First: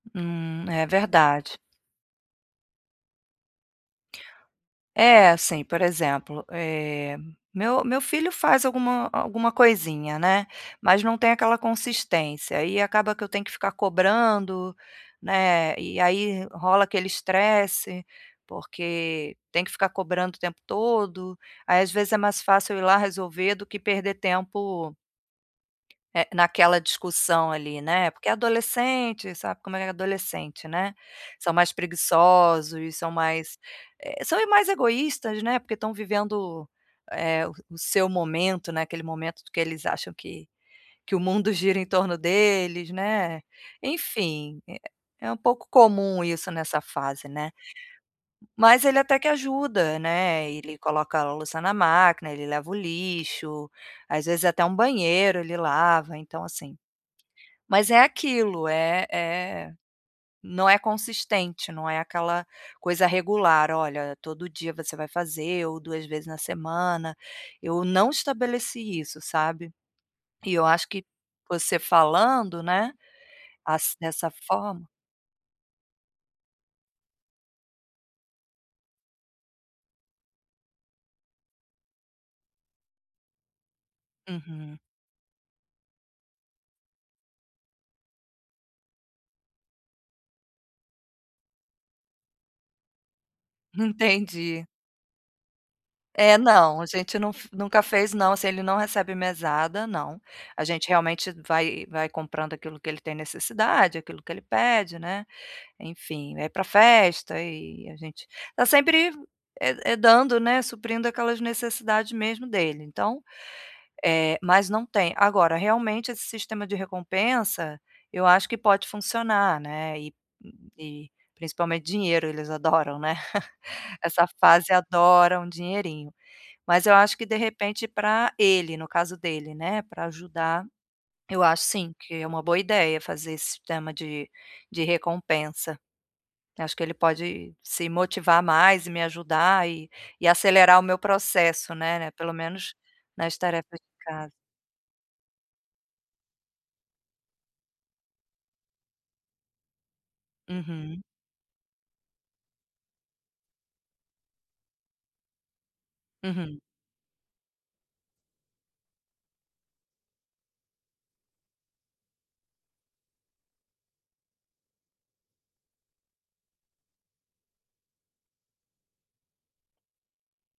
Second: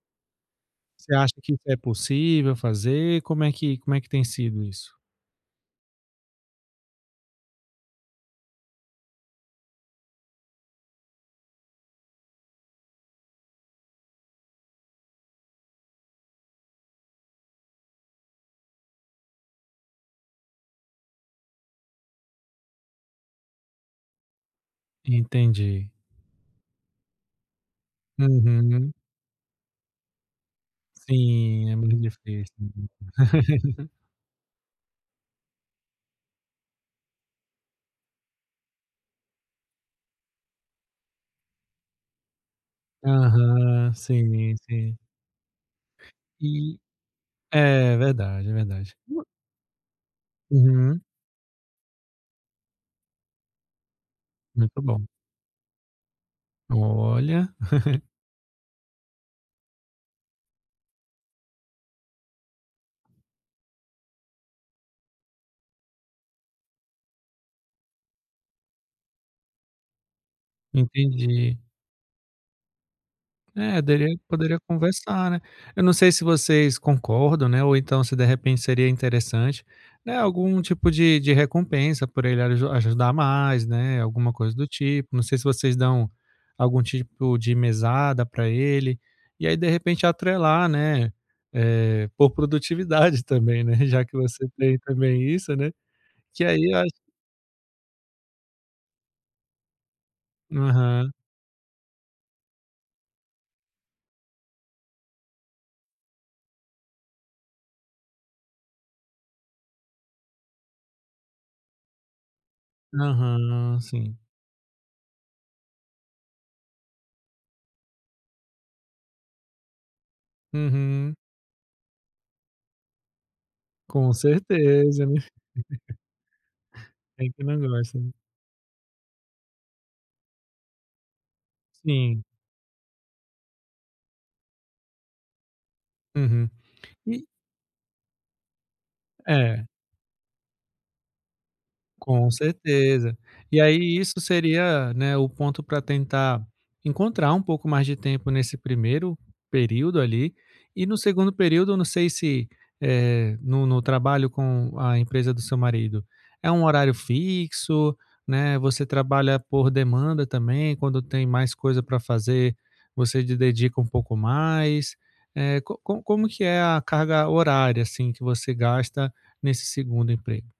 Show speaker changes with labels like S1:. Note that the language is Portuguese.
S1: Hum, é
S2: Você acha que
S1: verdade.
S2: isso é possível fazer? Como é que como é que tem sido isso?
S1: É assim, por exemplo: eh, meu meu filho faz alguma alguma coisinha, né, mas não tem aquela consistência. Aí acaba que eu tenho que ficar cobrando, né, e aí rola aquele estresse, porque tem que ficar cobrando o tempo todo. Aí, às vezes, é mais fácil eu ir lá resolver do que perder tempo,
S2: Entendi.
S1: eh, naquela discussão ali, né, porque
S2: Uhum.
S1: adolescente, sabe como é adolescente, né. São
S2: Sim,
S1: mais
S2: é muito dificil.
S1: preguiçosos, são mais, eh, são mais egoístas, né, porque estão vivendo o eh, o seu momento, né, aquele momento do que eles acham que que o mundo gira em torno deles, né.
S2: Aham. Sim,
S1: Enfim, eh,
S2: sim.
S1: é um pouco comum isso
S2: E
S1: nessa fase, né.
S2: É verdade, é
S1: Mas
S2: verdade.
S1: ele até que ajuda, né, ele
S2: Uhum.
S1: coloca a louça na máquina, ele leva o lixo, às vezes até um
S2: Muito bom.
S1: banheiro ele lava, então, assim.
S2: Olha!
S1: Mas é aquilo: eh eh, não é consistente, não é aquela coisa regular. Olha, todo dia você vai fazer, ou 2 vezes na semana. Eu não estabeleci isso, sabe? E eu acho que
S2: Entendi.
S1: você falando, né,
S2: É
S1: assi
S2: dele
S1: dessa
S2: poderia
S1: forma
S2: conversar, né? Eu não sei se vocês concordam, né, ou então se, de repente, seria interessante, né, algum tipo de de recompensa por ele aju ajudar mais, né, alguma coisa do
S1: Uhum.
S2: tipo. Não sei se vocês dão algum tipo de mesada pra ele e aí, de repente, atrelar, né, eh, por produtividade também, né? Já que você
S1: Entendi.
S2: tem também isso, né?
S1: É,
S2: Que aí eu
S1: não, a
S2: acho
S1: gente não fe nunca fez, não. Se ele não recebe mesada? Não, a gente
S2: Aham.
S1: realmente vai vai comprando aquilo que ele tem necessidade, aquilo que ele pede, né, enfim. Vai pra festa e a gente tá sempre, eh eh, dando, né, suprindo aquelas necessidade mesmo dele. Então,
S2: Aham, sim.
S1: eh, mas não tem. Agora, realmente, esse sistema de recompensa, eu acho que pode funcionar, né, e hum, e
S2: Uhum.
S1: principalmente dinheiro, eles adoram, né.
S2: Com
S1: Essa fase
S2: certeza.
S1: adora um dinheirinho. Mas eu acho que,
S2: Quem
S1: de
S2: que não
S1: repente,
S2: gosta né?
S1: pra ele, no caso dele, né, pra ajudar, eu acho, sim, que
S2: Sim.
S1: é uma boa ideia fazer esse sistema de de recompensa.
S2: Uhum.
S1: Acho que ele
S2: E
S1: pode se motivar mais e me
S2: É.
S1: ajudar, eh, e acelerar o meu processo, né né,
S2: Com
S1: pelo menos
S2: certeza.
S1: nas
S2: E
S1: tarefas
S2: aí
S1: de
S2: isso
S1: casa.
S2: seria, né, o ponto pra tentar encontrar um pouco mais de tempo nesse primeiro período, ali. E no
S1: Uhum.
S2: segundo período. Não sei se, eh, no no trabalho com a empresa do seu marido, é
S1: Uhum.
S2: um horário fixo, né, você trabalha por demanda também? Quando tem mais coisa pra fazer, você de dedica um pouco mais? Eh, co co como que é a carga horária, assim, que você gasta nesse segundo emprego?